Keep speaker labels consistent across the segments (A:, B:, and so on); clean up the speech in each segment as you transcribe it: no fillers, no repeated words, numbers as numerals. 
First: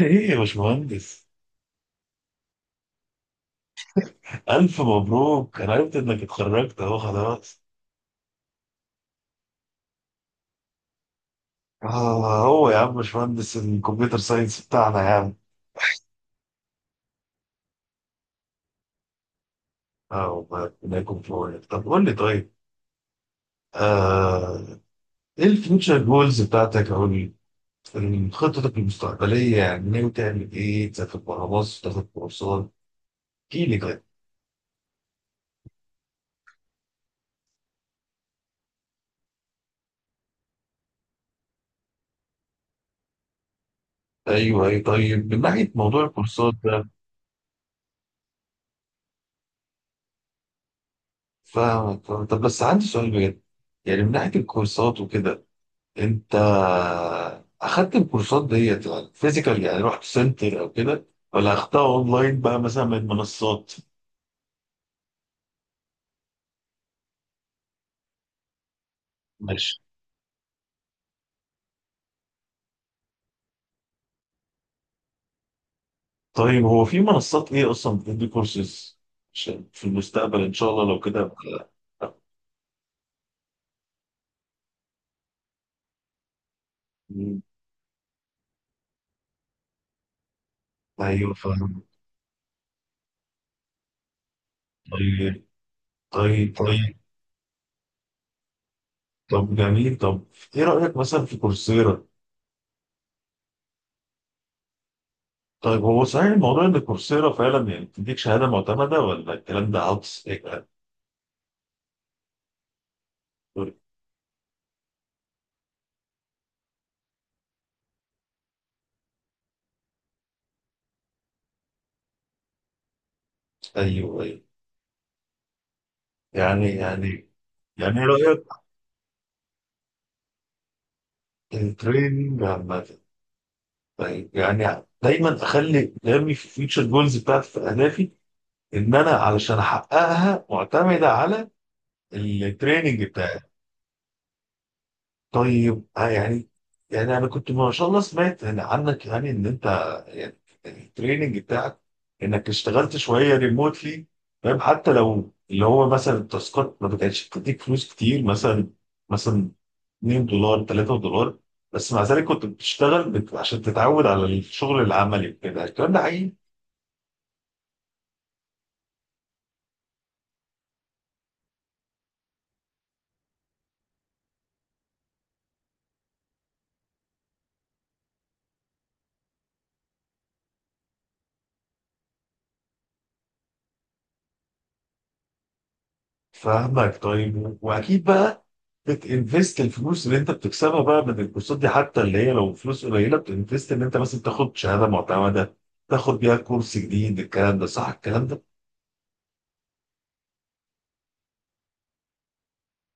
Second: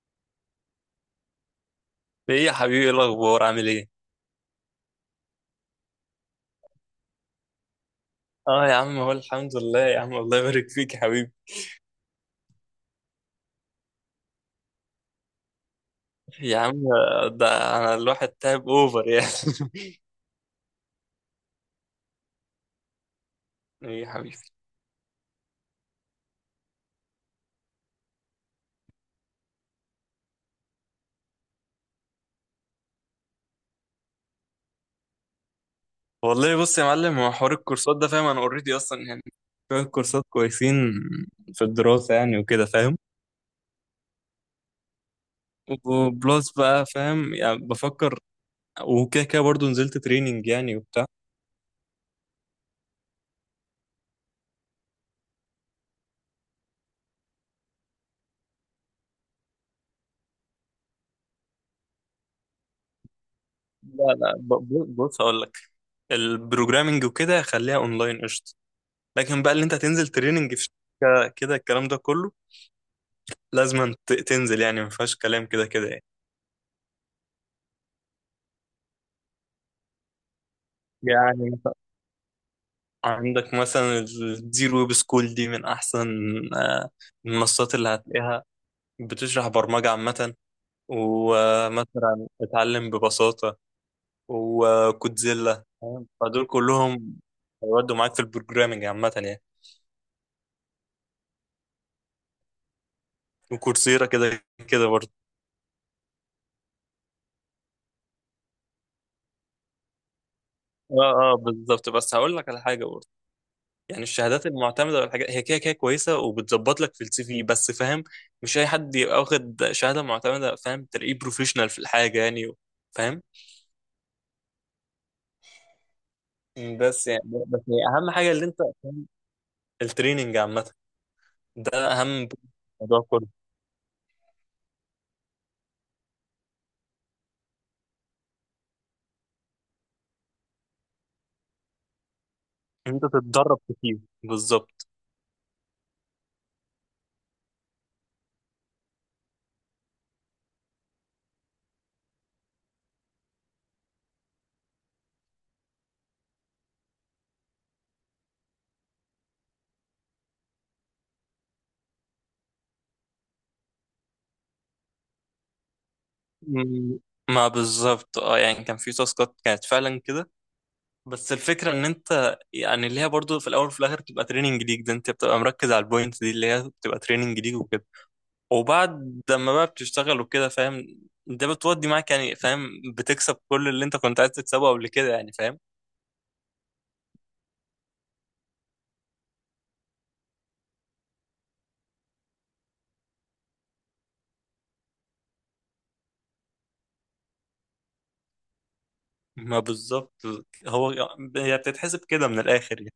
A: ايه يا باشمهندس،
B: ايه يا حبيبي، ايه الاخبار؟ عامل ايه؟
A: الف مبروك. انا عرفت انك اتخرجت اهو خلاص.
B: اه يا عم، هو الحمد لله يا عم. الله يبارك فيك يا حبيبي.
A: اه هو يا عم باشمهندس، الكمبيوتر ساينس بتاعنا يا عم.
B: يا عم ده انا الواحد تعب اوفر يعني.
A: اه والله ربنا يكون في عونك. طب قول لي طيب.
B: ايه يا حبيبي.
A: آه، ايه الفيوتشر جولز بتاعتك او خطتك المستقبلية؟ يعني ناوي تعمل ايه؟ تسافر بره مصر، تاخد كورسات؟ احكي لي طيب.
B: والله بص يا معلم، هو حوار الكورسات ده فاهم؟ انا اوريدي اصلا يعني شويه كورسات كويسين في الدراسه يعني وكده فاهم.
A: ايوه اي، طيب من ناحية موضوع
B: وبلس
A: الكورسات ده،
B: بقى فاهم، يعني بفكر وكده كده برضه نزلت تريننج يعني وبتاع.
A: فاهمك. طب بس عندي سؤال بجد، يعني من ناحية الكورسات وكده، انت اخدت الكورسات ديت يعني فيزيكال، يعني رحت سنتر او كده، ولا اخدتها اونلاين بقى مثلا من منصات؟
B: لا بص هقول لك، البروجرامنج وكده خليها اونلاين قشطه. لكن بقى اللي انت
A: ماشي.
B: هتنزل تريننج في شركه كده الكلام ده كله لازم تنزل يعني، ما فيهاش كلام كده كده يعني.
A: طيب هو في منصات ايه اصلا بتدي كورسز؟ عشان في المستقبل ان شاء الله لو كده
B: يعني مثلاً عندك مثلا الزيرو ويب سكول دي من احسن آه،
A: مم.
B: المنصات اللي هتلاقيها، بتشرح برمجة عامة،
A: ايوه فاهم.
B: ومثلا اتعلم ببساطة
A: طيب،
B: وكودزيلا فاهم؟ فدول
A: طيب طيب.
B: كلهم هيودوا معاك في البروجرامنج عامة يعني.
A: طب جميل. طب ايه رايك مثلا في كورسيرا؟
B: وكورسيرا كده كده برضه.
A: طيب هو صحيح الموضوع ان كورسيرا فعلا يعني بتديك شهاده معتمده، ولا الكلام ده عبث؟ ايوه،
B: اه بالظبط، بس هقول لك على حاجة برضه. يعني الشهادات المعتمده والحاجات هي كده كده كويسه وبتظبط لك في السي في، بس فاهم مش اي حد يبقى واخد شهاده معتمده فاهم تلاقيه بروفيشنال في الحاجه يعني، فاهم؟
A: ايوه. يعني
B: بس يعني،
A: يعني
B: بس هي
A: يعني ايه
B: اهم حاجه
A: رايك؟
B: اللي انت التريننج عامه، ده اهم
A: التريننج عامة.
B: موضوع كله،
A: طيب يعني دايما اخلي دايما في الفيوتشر جولز بتاعتي، في اهدافي، ان انا علشان احققها معتمده على
B: إن
A: التريننج
B: انت
A: بتاعي.
B: تتدرب كتير بالظبط.
A: طيب آه يعني، يعني انا كنت ما شاء الله سمعت يعني عنك يعني ان انت يعني التريننج بتاعك، انك اشتغلت شويه ريموتلي، فاهم؟ حتى لو اللي هو مثلا التاسكات ما بتاعتش بتديك فلوس كتير، مثلا $2، $3، بس مع ذلك كنت بتشتغل عشان تتعود على الشغل العملي وكده. الكلام ده حقيقي؟
B: مم. ما بالظبط، اه يعني كان في تاسكات كانت فعلا كده، بس الفكره ان انت يعني اللي هي برضو في الاول وفي الاخر بتبقى تريننج ليك. ده انت بتبقى مركز على البوينت دي اللي هي بتبقى تريننج ليك، وبعد لما بقى بتشتغل وكده فاهم، ده بتودي معاك يعني فاهم، بتكسب كل اللي انت كنت عايز تكسبه قبل كده يعني فاهم.
A: فاهمك. طيب، واكيد بقى بتنفست الفلوس اللي انت بتكسبها بقى من الكورسات دي، حتى اللي هي لو فلوس قليله بتنفست ان انت مثلا تاخد شهاده معتمده، تاخد بيها كورس جديد. الكلام ده صح الكلام ده؟
B: ما بالظبط، هو هي بتتحسب كده من الاخر يعني.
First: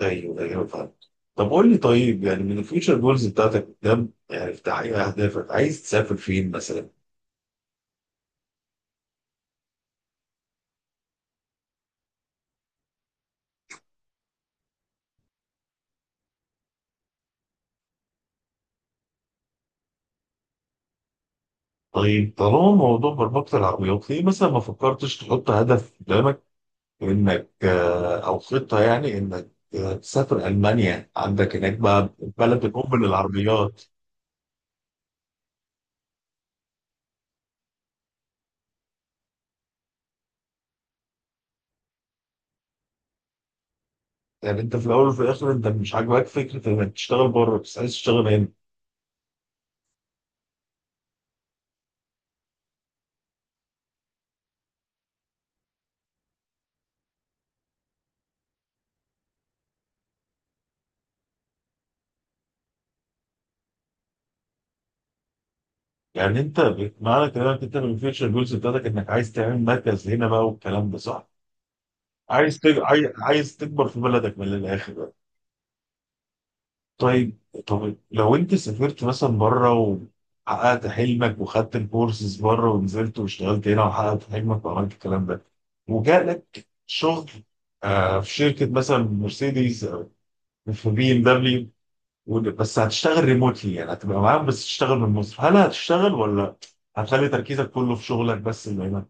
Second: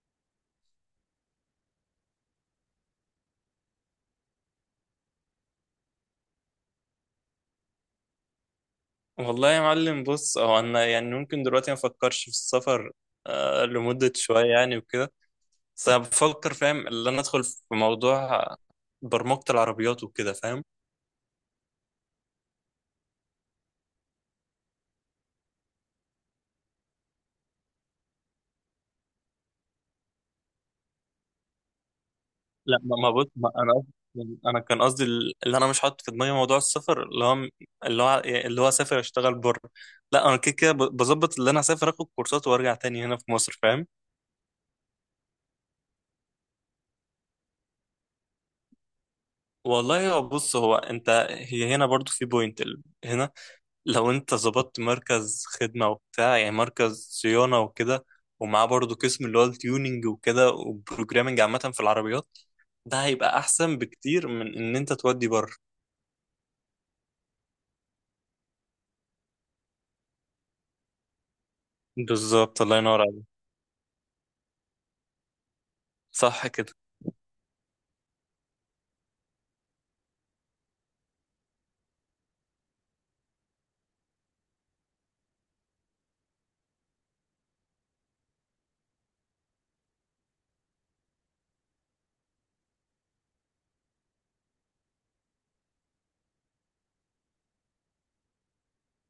A: ايوه، ايوه فاهم. طب قول لي طيب، يعني من الفيوتشر جولز بتاعتك قدام، يعني في تحقيق اهدافك، عايز تسافر فين مثلا؟
B: والله يا معلم بص، هو انا يعني ممكن دلوقتي ما افكرش في السفر لمدة شوية يعني وكده. بس انا بفكر فاهم اللي انا ادخل في موضوع برمجة العربيات وكده فاهم.
A: طيب طالما موضوع مربطة العقليات، ليه مثلا ما فكرتش تحط هدف قدامك انك او خطة يعني انك تسافر المانيا؟ عندك هناك بقى بلد
B: لا ما
A: الام
B: ما بص، ما انا
A: للعربيات.
B: انا كان قصدي اللي انا مش حاطط في دماغي موضوع السفر، اللي هو اسافر اشتغل بره. لا انا كده كده بظبط اللي انا اسافر اخد كورسات وارجع تاني هنا في مصر فاهم.
A: يعني انت في الاول وفي الاخر انت مش عاجباك فكرة انك تشتغل بره، بس عايز تشتغل هنا؟
B: والله هو بص، هو انت هي هنا برضو في بوينت هنا لو انت ظبطت مركز خدمة وبتاع يعني مركز صيانة وكده، ومعاه برضو قسم اللي هو التيوننج وكده وبروجرامنج عامة في العربيات، ده هيبقى احسن بكتير من ان انت تودي بره.
A: يعني انت معنى كلامك، انت من الفيوتشر جولز بتاعتك انك عايز تعمل مركز هنا بقى، والكلام ده صح؟
B: بالظبط، الله ينور عليك.
A: عايز تكبر في بلدك من الاخر.
B: صح كده.
A: طيب، طب لو انت سافرت مثلا بره وحققت حلمك وخدت الكورسز بره، ونزلت واشتغلت هنا وحققت حلمك وعملت الكلام ده، وجالك شغل آه في شركه مثلا مرسيدس او في بي ام دبليو، بس هتشتغل ريموتلي، يعني هتبقى معاهم بس تشتغل من مصر، هل هتشتغل ولا هتخلي تركيزك كله في شغلك بس اللي هنا؟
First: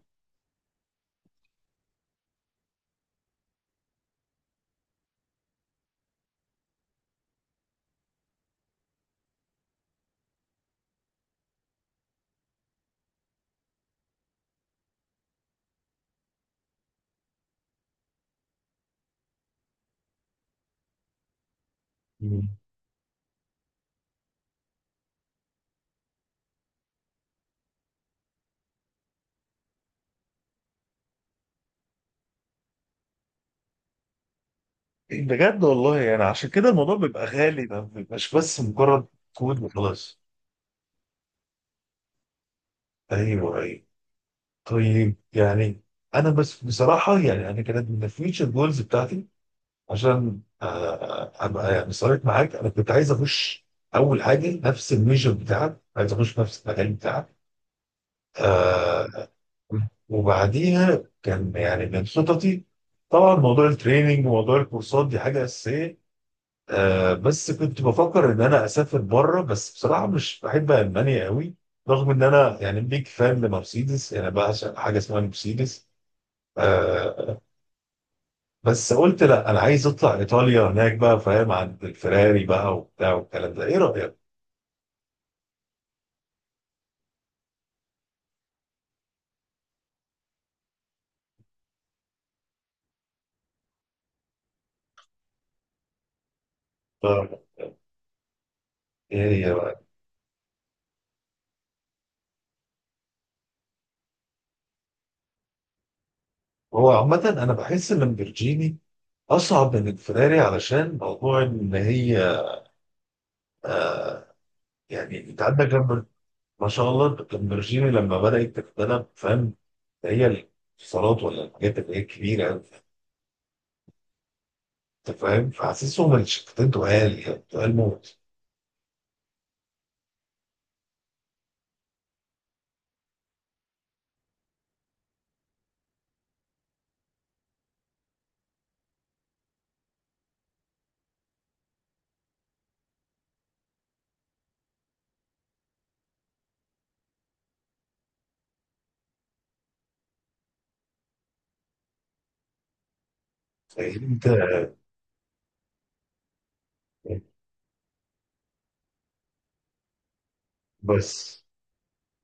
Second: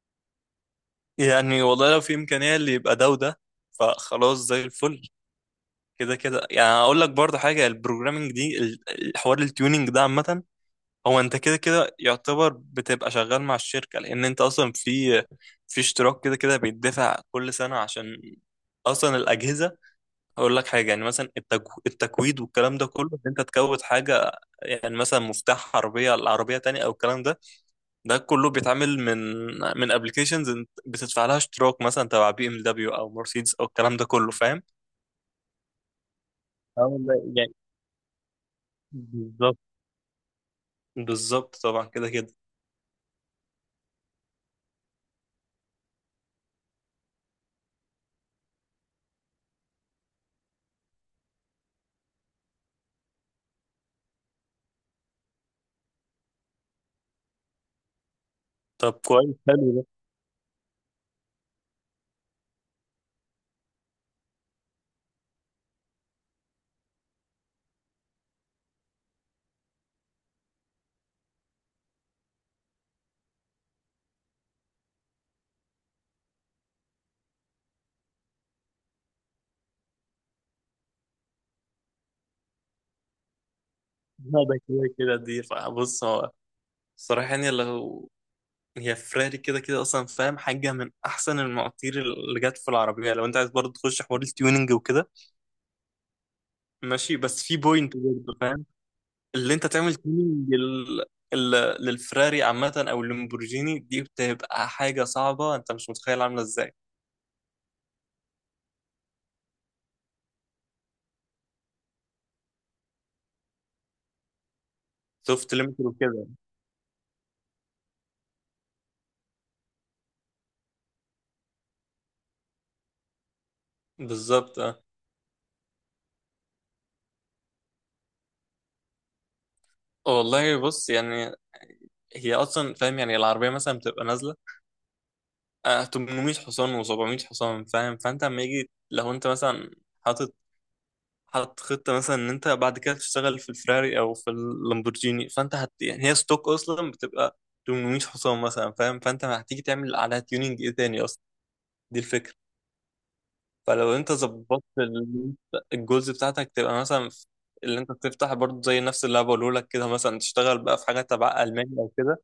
B: يعني والله لو في إمكانية اللي يبقى ده وده، فخلاص زي الفل. كده كده يعني أقول لك برضه حاجة، البروجرامينج دي الحوار التيونينج ده عامة، هو أنت كده كده يعتبر بتبقى شغال مع الشركة، لأن أنت أصلا في في اشتراك كده كده بيدفع كل سنة عشان أصلا الأجهزة. هقول لك حاجة، يعني مثلا التكويد
A: مم.
B: والكلام ده كله إن أنت تكود حاجة، يعني مثلا مفتاح عربية على عربية تانية أو الكلام ده، ده كله بيتعمل من من ابلكيشنز بتدفع لها اشتراك مثلا تبع بي ام دبليو او مرسيدس او الكلام ده كله فاهم.
A: بجد والله، يعني عشان كده
B: اه
A: الموضوع
B: والله
A: بيبقى
B: يعني
A: غالي، ما بيبقاش بس مجرد
B: بالظبط.
A: كود وخلاص.
B: بالظبط طبعا كده كده.
A: ايوه، ايوه. طيب يعني، انا بس بصراحه، يعني انا كانت من الفيوتشر جولز بتاعتي، عشان ابقى يعني صريح معاك، انا كنت عايز اخش اول حاجه نفس الميجر بتاعك، عايز اخش نفس المجال بتاعك.
B: طب
A: آه.
B: كويس، حلو ده.
A: وبعديها كان يعني من خططي طبعا موضوع التريننج وموضوع الكورسات دي حاجه اساسيه. آه بس كنت بفكر ان انا اسافر بره، بس بصراحه مش بحب المانيا قوي، رغم ان انا يعني بيك فان لمرسيدس، يعني بعشق حاجه اسمها مرسيدس. آه، بس قلت لا، انا عايز اطلع ايطاليا هناك بقى، فاهم؟ عند الفراري بقى وبتاع والكلام ده، ايه رايك؟
B: لا ده كده كده دي بص، هو الصراحة يعني، لو هي فراري كده كده اصلا فاهم حاجة من احسن المواتير اللي جت في العربية، لو انت عايز برضه تخش حوار التيوننج وكده ماشي،
A: ف-
B: بس في بوينت برضه.
A: ايه هي
B: اللي انت
A: بقى؟
B: تعمل تيمينج لل... للفراري عامة او اللامبورجيني دي بتبقى حاجة صعبة، انت مش متخيل عاملة ازاي.
A: هو عامة انا بحس ان البرجيني اصعب من الفراري، علشان موضوع ان هي، يعني انت
B: سوفت
A: عندك
B: ليميت
A: لما،
B: وكده،
A: ما شاء الله، اللامبرجيني لما بدات تتبنى، فاهم؟ هي الاتصالات ولا الحاجات اللي هي الكبيره أوي،
B: بالظبط اه.
A: انت فاهم؟ فحاسسهم الشفتين تقال، يعني تقال موت.
B: أه والله بص يعني هي اصلا فاهم، يعني العربية مثلا بتبقى نازلة 800 حصان و700 حصان فاهم. فانت اما يجي لو انت مثلا حاطط حاطط خطة مثلا ان انت بعد كده تشتغل في الفراري او في اللامبورجيني، فانت هت يعني، هي ستوك اصلا بتبقى 800 حصان مثلا فاهم، فانت هتيجي تعمل عليها تيوننج ايه تاني اصلا؟ دي الفكرة. فلو
A: طيب
B: انت
A: انت،
B: ظبطت الجزء بتاعتك تبقى مثلا اللي انت بتفتح برضه زي نفس اللي انا بقوله لك كده، مثلا تشتغل بقى في حاجه
A: بس
B: تبع المانيا او كده،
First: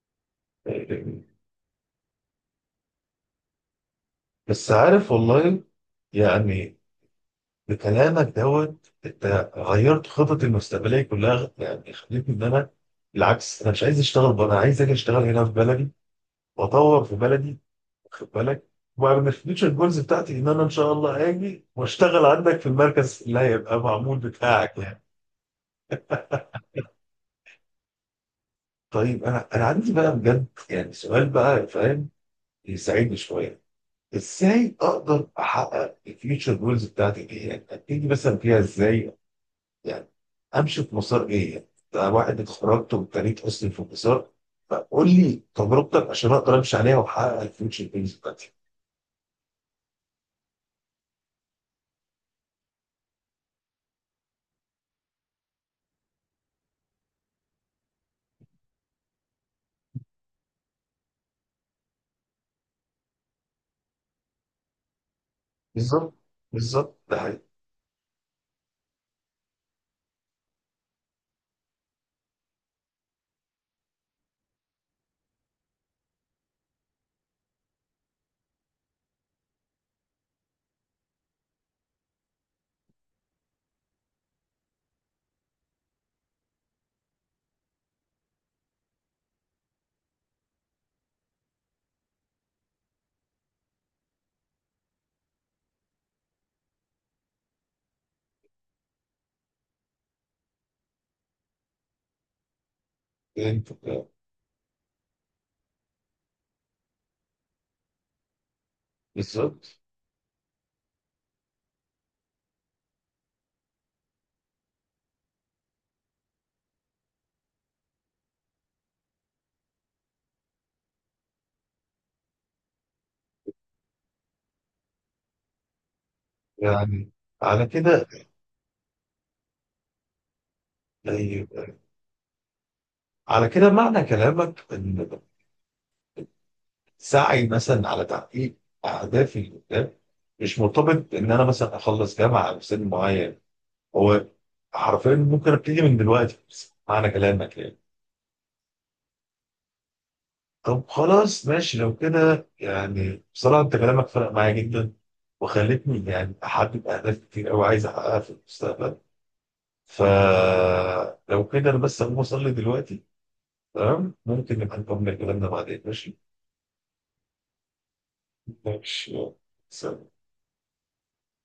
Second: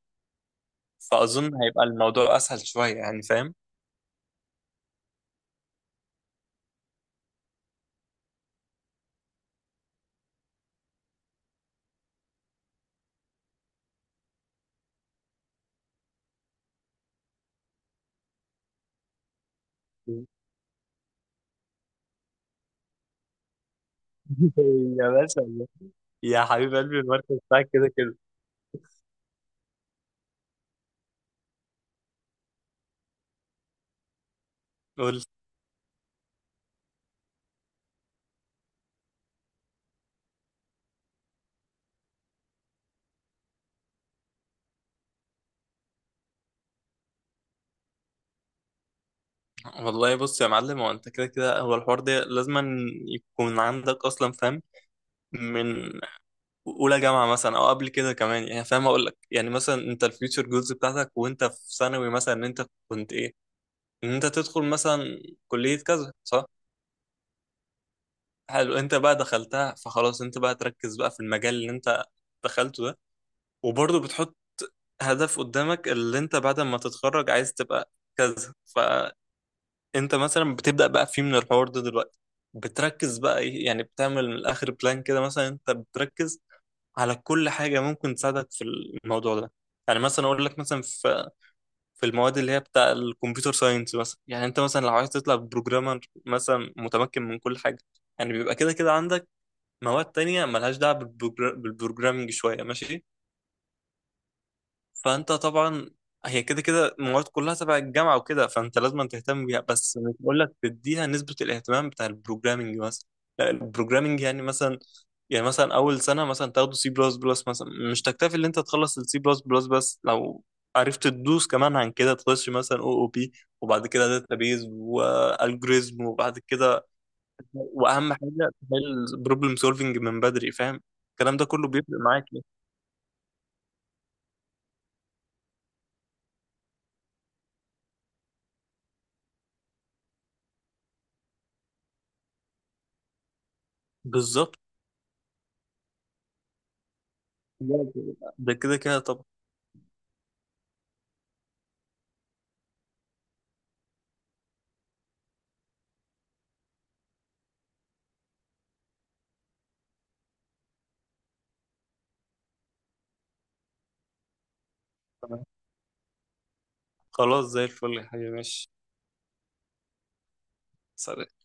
B: فاظن هيبقى الموضوع اسهل شويه يعني فاهم.
A: بس عارف والله، يعني بكلامك دوت انت غيرت خططي المستقبليه كلها، يعني خليتني ان انا بالعكس انا مش عايز اشتغل بره، انا عايز اجي اشتغل هنا في بلدي، واطور في بلدي، واخد بالك؟ ومن الفيوتشر جولز بتاعتي ان انا ان شاء الله هاجي واشتغل عندك في المركز اللي هيبقى معمول بتاعك يعني.
B: يا باشا، يا حبيب قلبي، المركز بتاعك كده كده.
A: طيب انا عندي بقى بجد، يعني سؤال بقى فاهم، يساعدني شويه. ازاي
B: قول.
A: اقدر احقق الفيوتشر جولز بتاعتي دي؟ يعني ابتدي مثلا فيها ازاي؟ يعني امشي في مسار ايه يعني؟ ده واحد اتخرجت وابتديت اصلا في مسار، فقول لي تجربتك عشان اقدر امشي عليها واحقق الفيوتشر بيز بتاعتي.
B: والله بص يا معلم، هو انت كده كده هو الحوار ده لازم يكون عندك اصلا فاهم من اولى جامعه مثلا او قبل كده كمان يعني فاهم. اقول لك يعني مثلا انت الفيوتشر جولز بتاعتك وانت في ثانوي مثلا ان انت كنت ايه، ان انت تدخل مثلا كلية
A: بالظبط،
B: كذا صح.
A: بالظبط ده حقيقي.
B: حلو، انت بقى دخلتها فخلاص انت بقى تركز بقى في المجال اللي انت دخلته ده. وبرضه بتحط هدف قدامك اللي انت بعد ما تتخرج عايز تبقى كذا، فانت مثلا بتبدأ بقى فيه من الحوار ده دلوقتي، بتركز بقى ايه، يعني بتعمل من الاخر بلان كده. مثلا انت بتركز على كل حاجة ممكن تساعدك في الموضوع ده. يعني مثلا اقول لك، مثلا في في المواد اللي هي بتاع الكمبيوتر ساينس مثلا، يعني انت مثلا لو عايز تطلع بروجرامر مثلا متمكن من كل حاجه، يعني بيبقى كده كده عندك مواد تانية ملهاش دعوه بالبروجرامنج شويه ماشي.
A: انت
B: فانت طبعا هي كده كده المواد كلها تبع الجامعه وكده فانت لازم تهتم بيها،
A: بالظبط.
B: بس مش بقول لك تديها نسبه الاهتمام بتاع البروجرامنج مثلا. لا، البروجرامنج يعني مثلا، يعني مثلا اول سنه مثلا تاخده سي بلس بلس مثلا، مش تكتفي ان انت تخلص السي بلس بلس بس، لو عرفت تدوس كمان عن كده تخش مثلا او بي، وبعد كده داتابيز والجوريزم، وبعد كده
A: يعني على كده،
B: واهم حاجه تحل بروبلم سولفنج من بدري فاهم. الكلام ده
A: طيب،
B: كله بيفرق معاك يعني.
A: على كده معنى كلامك ان سعي مثلا على تحقيق اهدافي اللي قدام مش مرتبط ان انا مثلا اخلص جامعه او سن معين؟ هو
B: بالظبط،
A: حرفيا ممكن ابتدي من دلوقتي؟ معنى كلامك يعني.
B: ده كده كده طبعا.
A: طب خلاص ماشي. لو كده يعني بصراحة أنت كلامك فرق معايا جدا، وخلتني يعني أحدد أهداف كتير أوي عايز أحققها في المستقبل. فلو كده أنا بس هقوم أصلي دلوقتي. تمام؟ ممكن نبقى نكمل كلامنا بعدين، ماشي؟
B: خلاص زي الفل يا حبيبي، ماشي.
A: ماشي يلا. سلام.
B: سلام.